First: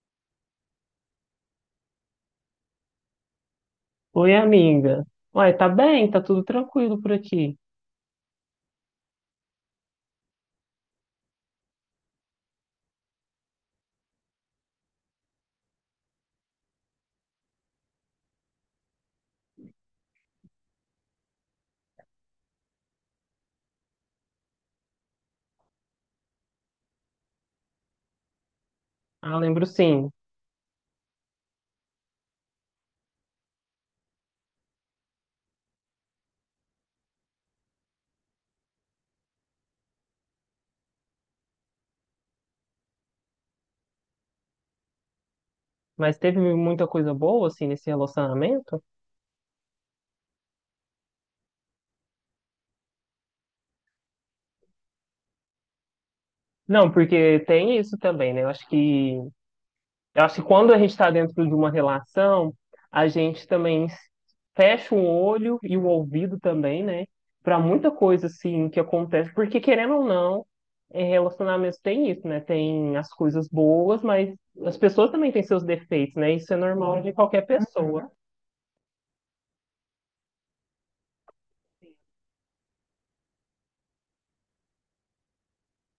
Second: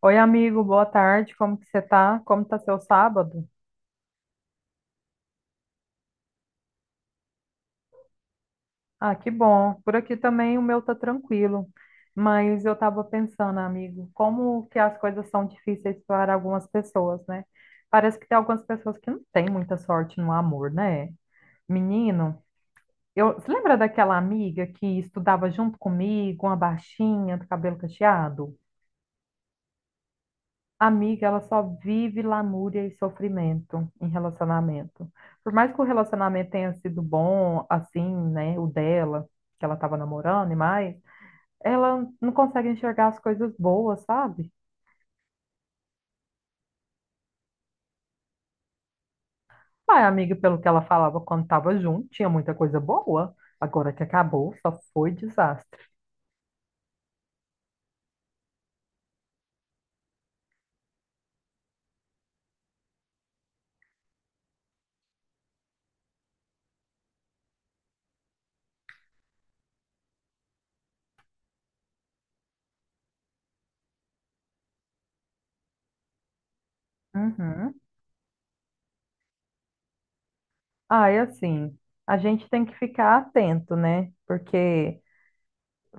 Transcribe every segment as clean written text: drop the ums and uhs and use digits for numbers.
Oi, amigo, boa tarde. Como que você tá? Como tá seu sábado? Oi, amiga. Uai, tá bem, tá tudo tranquilo por aqui. Ah, que bom. Por aqui também o meu tá tranquilo. Mas eu tava pensando, amigo, como que as coisas são difíceis para algumas pessoas, né? Parece que tem algumas pessoas que não têm muita sorte no amor, né? Menino, você lembra daquela amiga que estudava junto comigo, uma baixinha, do cabelo cacheado? Ah, lembro sim. Amiga, ela só vive lamúria e sofrimento em relacionamento. Por mais que o relacionamento tenha sido bom, assim, né, o dela, que ela tava namorando e mais, ela não consegue enxergar as coisas boas, sabe? Mas teve muita coisa boa, assim, nesse relacionamento? Ai, amiga, pelo que ela falava quando tava junto, tinha muita coisa boa. Agora que acabou, só foi desastre. Não, porque tem isso também, né? Eu acho que quando a gente tá dentro de uma relação, a gente também fecha o olho e o ouvido também, né? Pra muita coisa, assim, que acontece. Porque, querendo ou não, em relacionamentos tem isso, né? Tem as coisas boas, mas as pessoas também têm seus defeitos, né? Isso é normal de qualquer Uhum. pessoa. Ai, assim, a gente tem que ficar atento, né? Porque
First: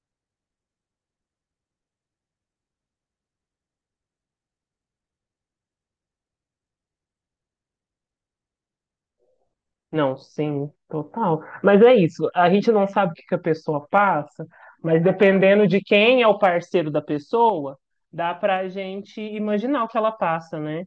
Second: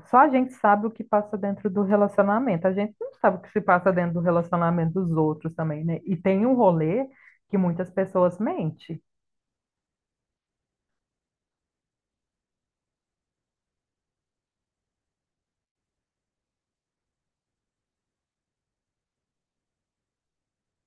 só a gente sabe o que passa dentro do relacionamento. A gente não sabe o que se passa dentro do relacionamento dos outros também, né? E tem um rolê que muitas pessoas mentem. Não, sim, total. Mas é isso, a gente não sabe o que que a pessoa passa, mas dependendo de quem é o parceiro da pessoa, dá pra gente imaginar o que ela passa, né?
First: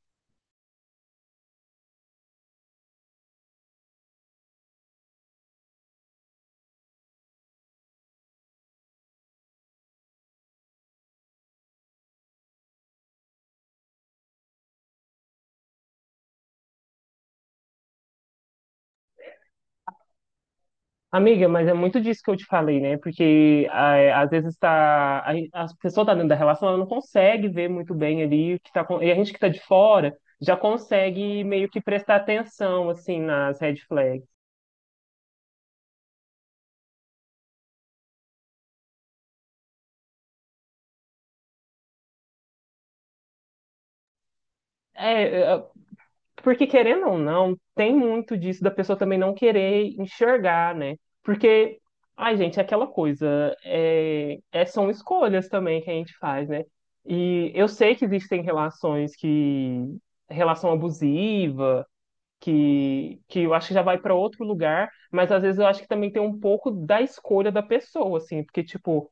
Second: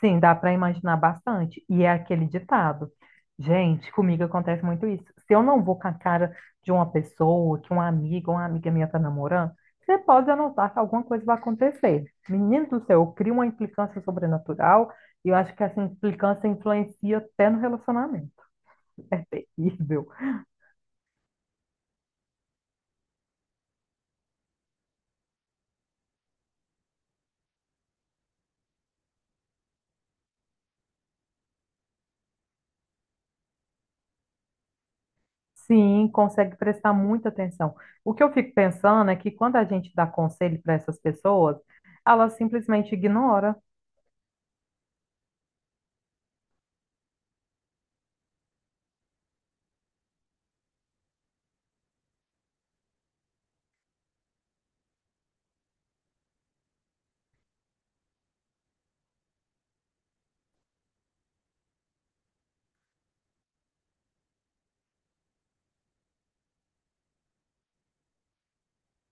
Sim, dá para imaginar bastante. E é aquele ditado. Gente, comigo acontece muito isso. Se eu não vou com a cara de uma pessoa, que uma amiga minha tá namorando, você pode anotar que alguma coisa vai acontecer. Menino do céu, eu crio uma implicância sobrenatural e eu acho que essa implicância influencia até no relacionamento. Horrível. Amiga, mas é muito disso que eu te falei, né? Porque é, às vezes a pessoa tá dentro da relação, ela não consegue ver muito bem ali o que e a gente que tá de fora já consegue meio que prestar atenção, assim, nas red flags. Sim, consegue prestar muita atenção. O que eu fico pensando é que quando a gente dá conselho para essas pessoas, elas simplesmente ignoram. É, porque querendo ou não, tem muito disso da pessoa também não querer enxergar, né? Porque, ai, gente, é aquela coisa, são escolhas também que a gente faz, né? E eu sei que existem relação abusiva, que eu acho que já vai para outro lugar, mas às vezes eu acho que também tem um pouco da escolha da pessoa, assim, porque, tipo,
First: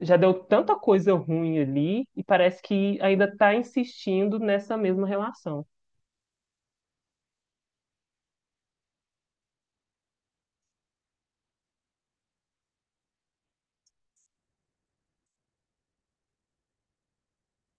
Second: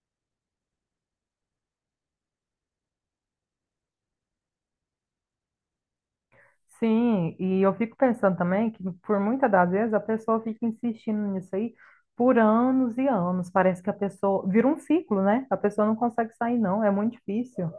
já deu tanta coisa ruim ali e parece que ainda tá insistindo nessa mesma relação. Sim, e eu fico pensando também que por muitas das vezes a pessoa fica insistindo nisso aí por anos e anos. Parece que a pessoa vira um ciclo, né? A pessoa não consegue sair, não. É muito difícil.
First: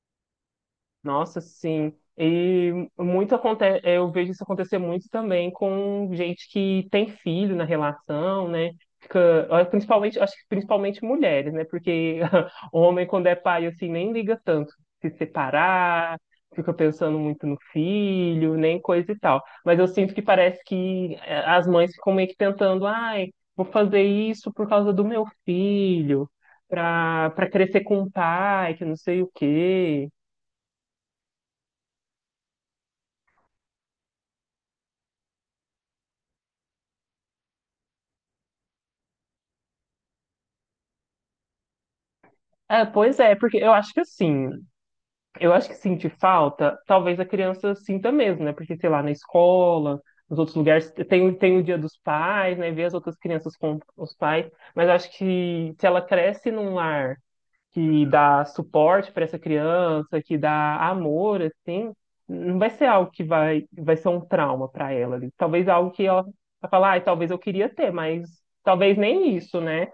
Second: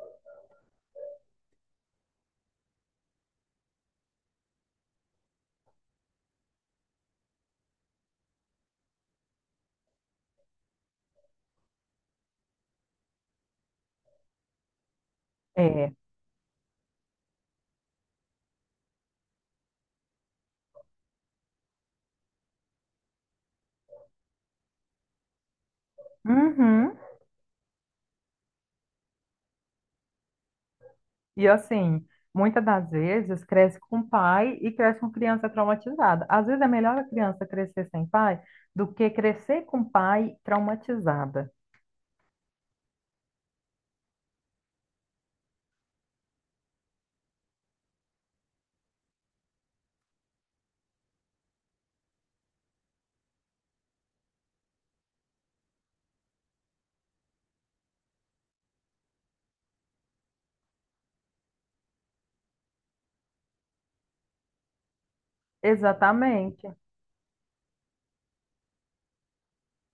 Nossa, sim. E muito acontece, eu vejo isso acontecer muito também com gente que tem filho na relação, né? Fica, ah, principalmente, acho que principalmente mulheres, né? Porque o homem, quando é pai, assim, nem liga tanto se É. separar, fica pensando muito no filho, nem coisa e tal. Mas eu sinto que parece que as mães ficam meio que tentando, ai, vou fazer isso por causa do meu filho, Uhum. Pra crescer com o pai, que não sei o quê. E assim, muitas das vezes cresce com pai e cresce com criança traumatizada. Às vezes é melhor a criança crescer sem pai do que crescer com pai traumatizada. É, pois é, porque eu acho que assim, eu acho que sentir falta, talvez a criança sinta mesmo, né? Porque, sei lá, na escola, nos outros lugares, tem o dia dos pais, né? Ver as outras crianças com os pais, mas eu acho que se ela cresce num lar que dá suporte para essa criança, que dá amor, assim, não vai ser algo que vai ser um trauma para ela ali. Talvez algo que ela vai Exatamente. falar, ah, talvez eu queria ter, mas talvez nem isso, né?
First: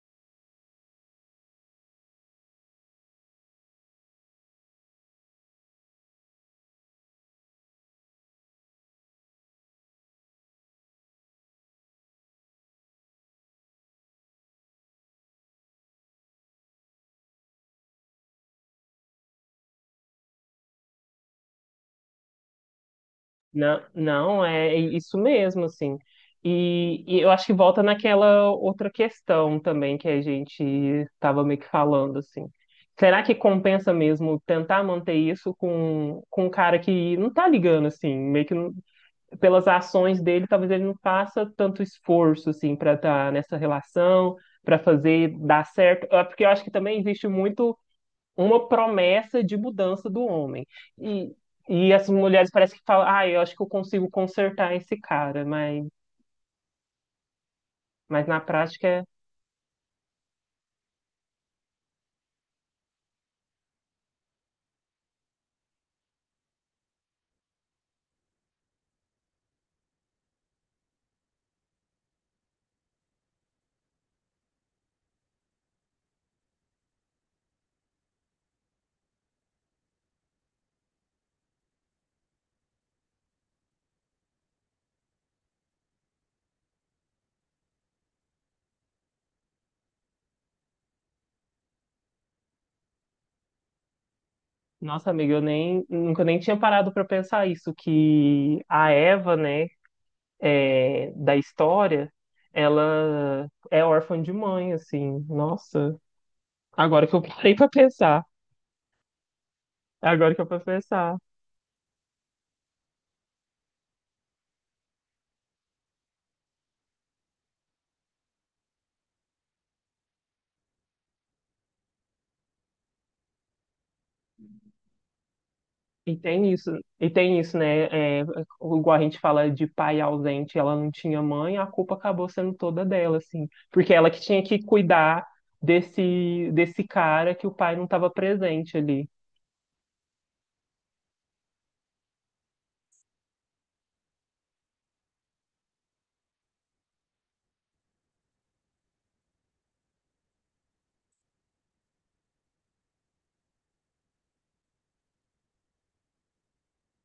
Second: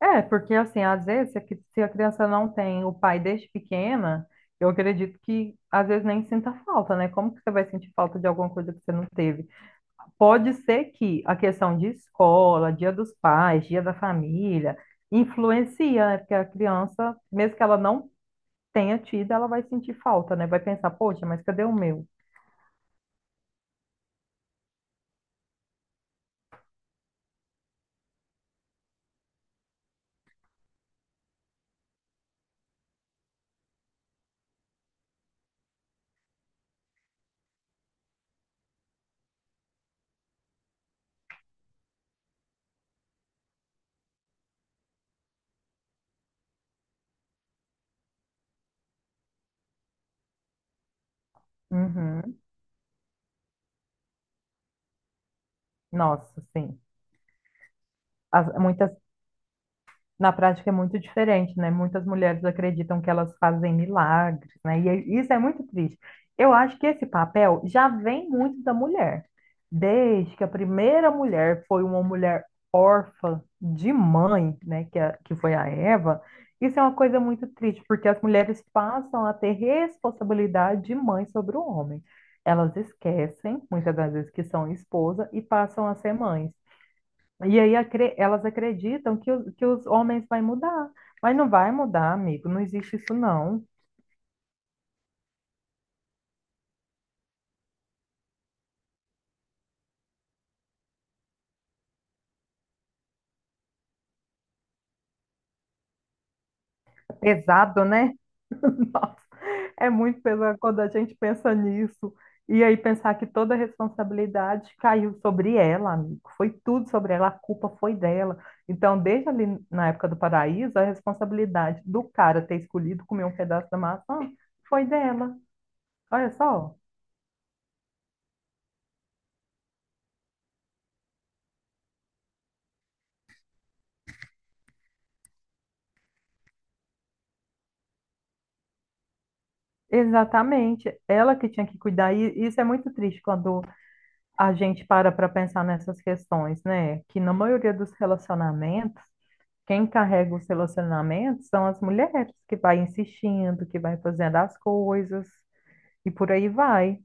É, porque assim, às vezes, se a criança não tem o pai desde pequena, eu acredito que às vezes nem sinta falta, né? Como que você vai sentir falta de alguma coisa que você não teve? Pode ser que a questão de escola, dia dos pais, dia da família, influencia, né? Porque a criança, mesmo que ela não tenha tido, ela vai sentir falta, né? Vai pensar, poxa, mas cadê o meu? Não, não, é isso mesmo, assim. E eu acho que volta naquela outra questão também que a gente estava meio que falando, assim. Será que compensa mesmo tentar manter isso com um cara que não tá ligando, assim, meio que não- pelas ações dele, talvez ele não faça tanto esforço, assim, para estar nessa relação, para fazer dar certo. É, porque eu acho que também existe muito uma promessa de mudança do homem. E, e as Uhum. mulheres parece que falam, ah, eu acho que eu consigo consertar esse cara, mas, Nossa, sim. mas na As- prática, muitas é- Na prática é muito diferente, né? Muitas mulheres acreditam que elas fazem milagres, né? Isso é muito triste. Eu acho que esse papel já vem muito da mulher. Desde que a primeira mulher foi uma mulher órfã de mãe, né? Que foi a Eva, isso é uma coisa muito triste, porque as mulheres passam a ter responsabilidade de mãe sobre o homem. Elas esquecem, muitas das vezes, que são esposa e passam a ser mães. E aí elas acreditam que os homens vai mudar. Mas não vai mudar, amigo. Não existe isso, não. Nossa, amiga, eu nem, nunca nem tinha parado para pensar isso, que a Eva, né, é, da história, ela é órfã de mãe, assim, nossa, agora que É eu parei para pesado, né? pensar, Nossa, é muito agora que eu pesado parei pra quando a gente pensar. pensa nisso. E aí pensar que toda a responsabilidade caiu sobre ela, amigo. Foi tudo sobre ela, a culpa foi dela. Então, desde ali na época do paraíso, a responsabilidade do cara ter escolhido comer um pedaço da maçã foi dela. E Olha tem isso, só. e tem isso, né? É, igual a gente fala de pai ausente, ela não tinha mãe, a culpa acabou sendo toda dela, assim, porque ela que tinha que cuidar desse cara que o pai não estava presente ali. Exatamente, ela que tinha que cuidar, e isso é muito triste quando a gente para para pensar nessas questões, né? Que na maioria dos relacionamentos, quem carrega os relacionamentos são as mulheres, que vai insistindo, que vai fazendo as coisas e por aí vai.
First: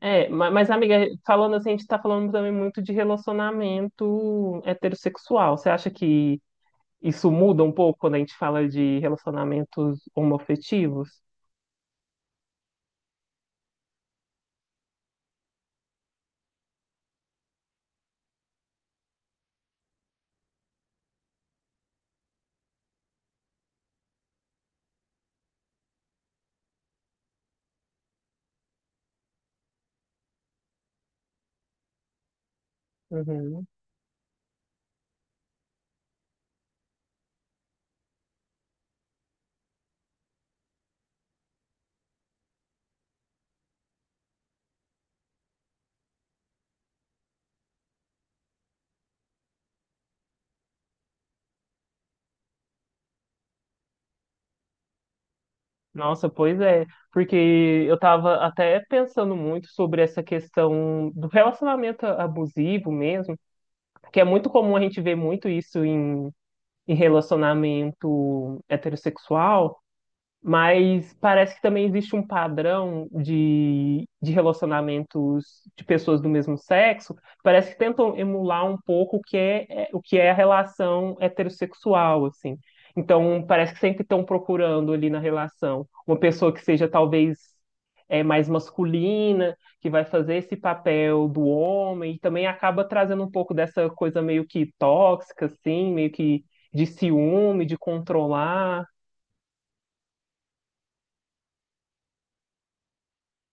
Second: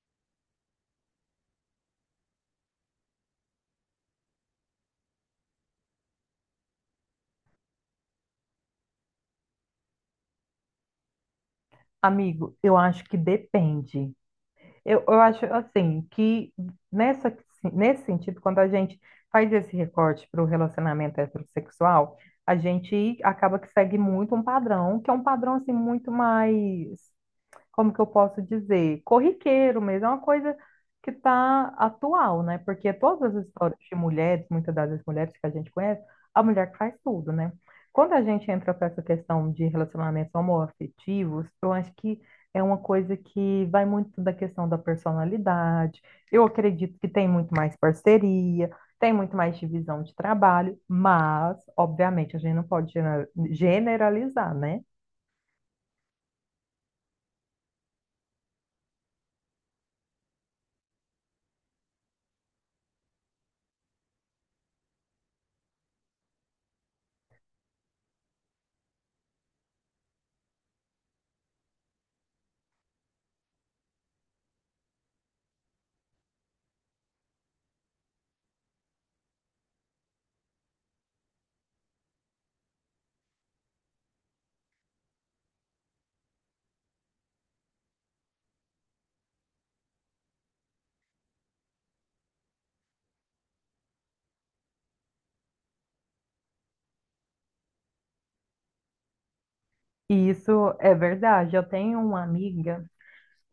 É, mas, amiga, falando assim, a gente está falando também muito de relacionamento heterossexual. Você acha que isso muda um pouco quando a gente fala de relacionamentos homoafetivos? Amigo, eu acho que depende. Eu acho assim que nessa, nesse sentido, quando a gente faz esse recorte para o relacionamento heterossexual, a gente acaba que segue muito um padrão, que é um padrão assim muito mais como que eu posso dizer, corriqueiro mesmo, é uma coisa que está atual, né? Porque todas as Uhum. histórias de mulheres, muitas das mulheres que a gente conhece, a mulher que faz tudo, né? Quando a gente entra para essa questão de relacionamentos homoafetivos, eu acho que é uma coisa que vai muito da questão da personalidade. Eu acredito que tem muito mais parceria, tem muito mais divisão de trabalho, mas, obviamente, a gente não pode generalizar, né? Nossa, pois é, porque eu tava até pensando muito sobre essa questão do relacionamento abusivo mesmo, que é muito comum a gente ver muito isso em relacionamento heterossexual. Mas parece que também existe um padrão de relacionamentos de pessoas do mesmo sexo. Parece que tentam emular um pouco o que é a relação heterossexual, assim. Então, parece que sempre estão procurando ali na relação uma pessoa que seja talvez mais masculina, que vai fazer esse papel do homem, e também acaba trazendo um pouco dessa coisa meio que tóxica, assim, meio que de ciúme, de controlar. E isso é verdade. Eu tenho uma amiga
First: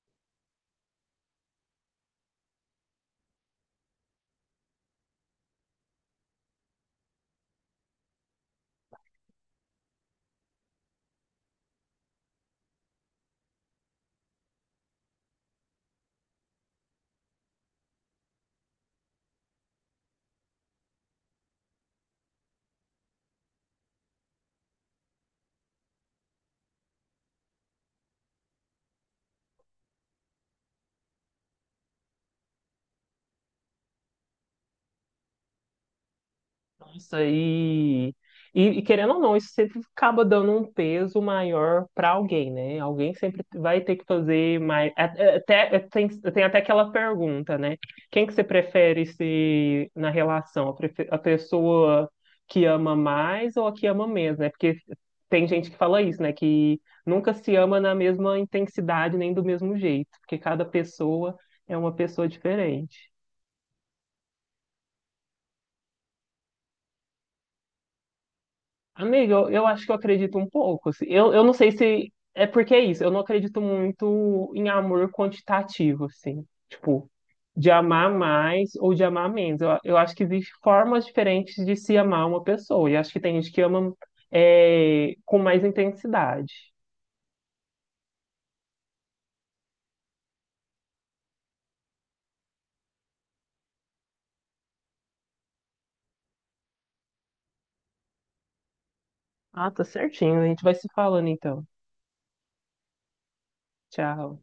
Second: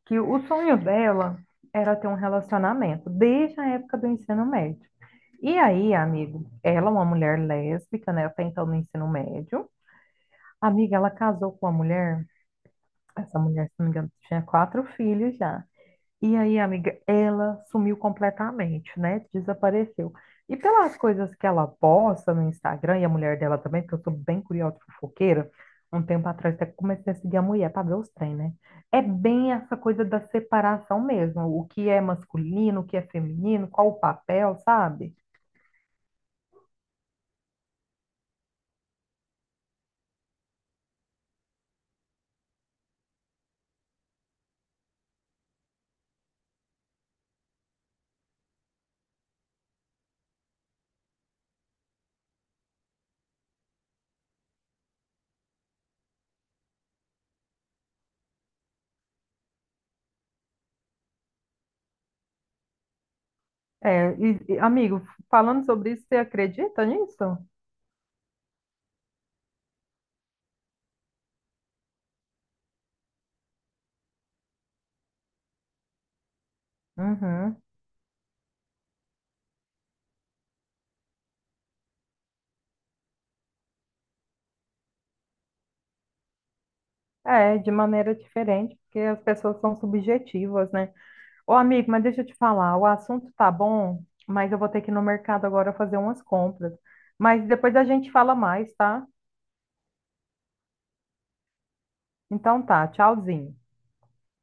que o sonho dela era ter um relacionamento desde a época do ensino médio. E aí, amigo, ela é uma mulher lésbica, né? Até então no ensino médio. Amiga, ela casou com uma mulher. Essa mulher, se não me engano, tinha 4 filhos já. E aí, amiga, ela sumiu completamente, né? Desapareceu. E pelas coisas que ela posta no Instagram, e a mulher dela também, porque eu sou bem curiosa, e fofoqueira, um tempo atrás até comecei a seguir a mulher para ver os trem, né? É bem essa coisa da separação mesmo, o que é masculino, o que é feminino, qual o papel, sabe? Nossa, e querendo ou não, isso sempre acaba dando um peso maior para alguém, né? Alguém sempre vai ter que fazer mais. Até, tem até aquela pergunta, né? Quem que você prefere ser na relação? A pessoa que ama mais ou a que ama menos, né? Porque tem gente que fala isso, né? Que nunca se ama na mesma intensidade nem do mesmo jeito, porque cada pessoa é uma pessoa diferente. É, e, amigo, falando sobre isso, você acredita nisso? Amigo, eu acho que eu acredito um pouco, assim. Eu não sei se é porque é isso. Eu não acredito muito em amor quantitativo, assim. Tipo, Uhum. de amar mais ou de amar menos. Eu acho que existem formas diferentes de se amar uma pessoa. E acho que tem gente que ama com mais intensidade. É, de maneira diferente, porque as pessoas são subjetivas, né? Ô, amigo, mas deixa eu te falar, o assunto tá bom, mas eu vou ter que ir no mercado agora fazer umas compras. Mas depois a gente fala mais, tá? Ah, tá certinho. A gente vai se falando então. Então tá, tchauzinho. Tchau.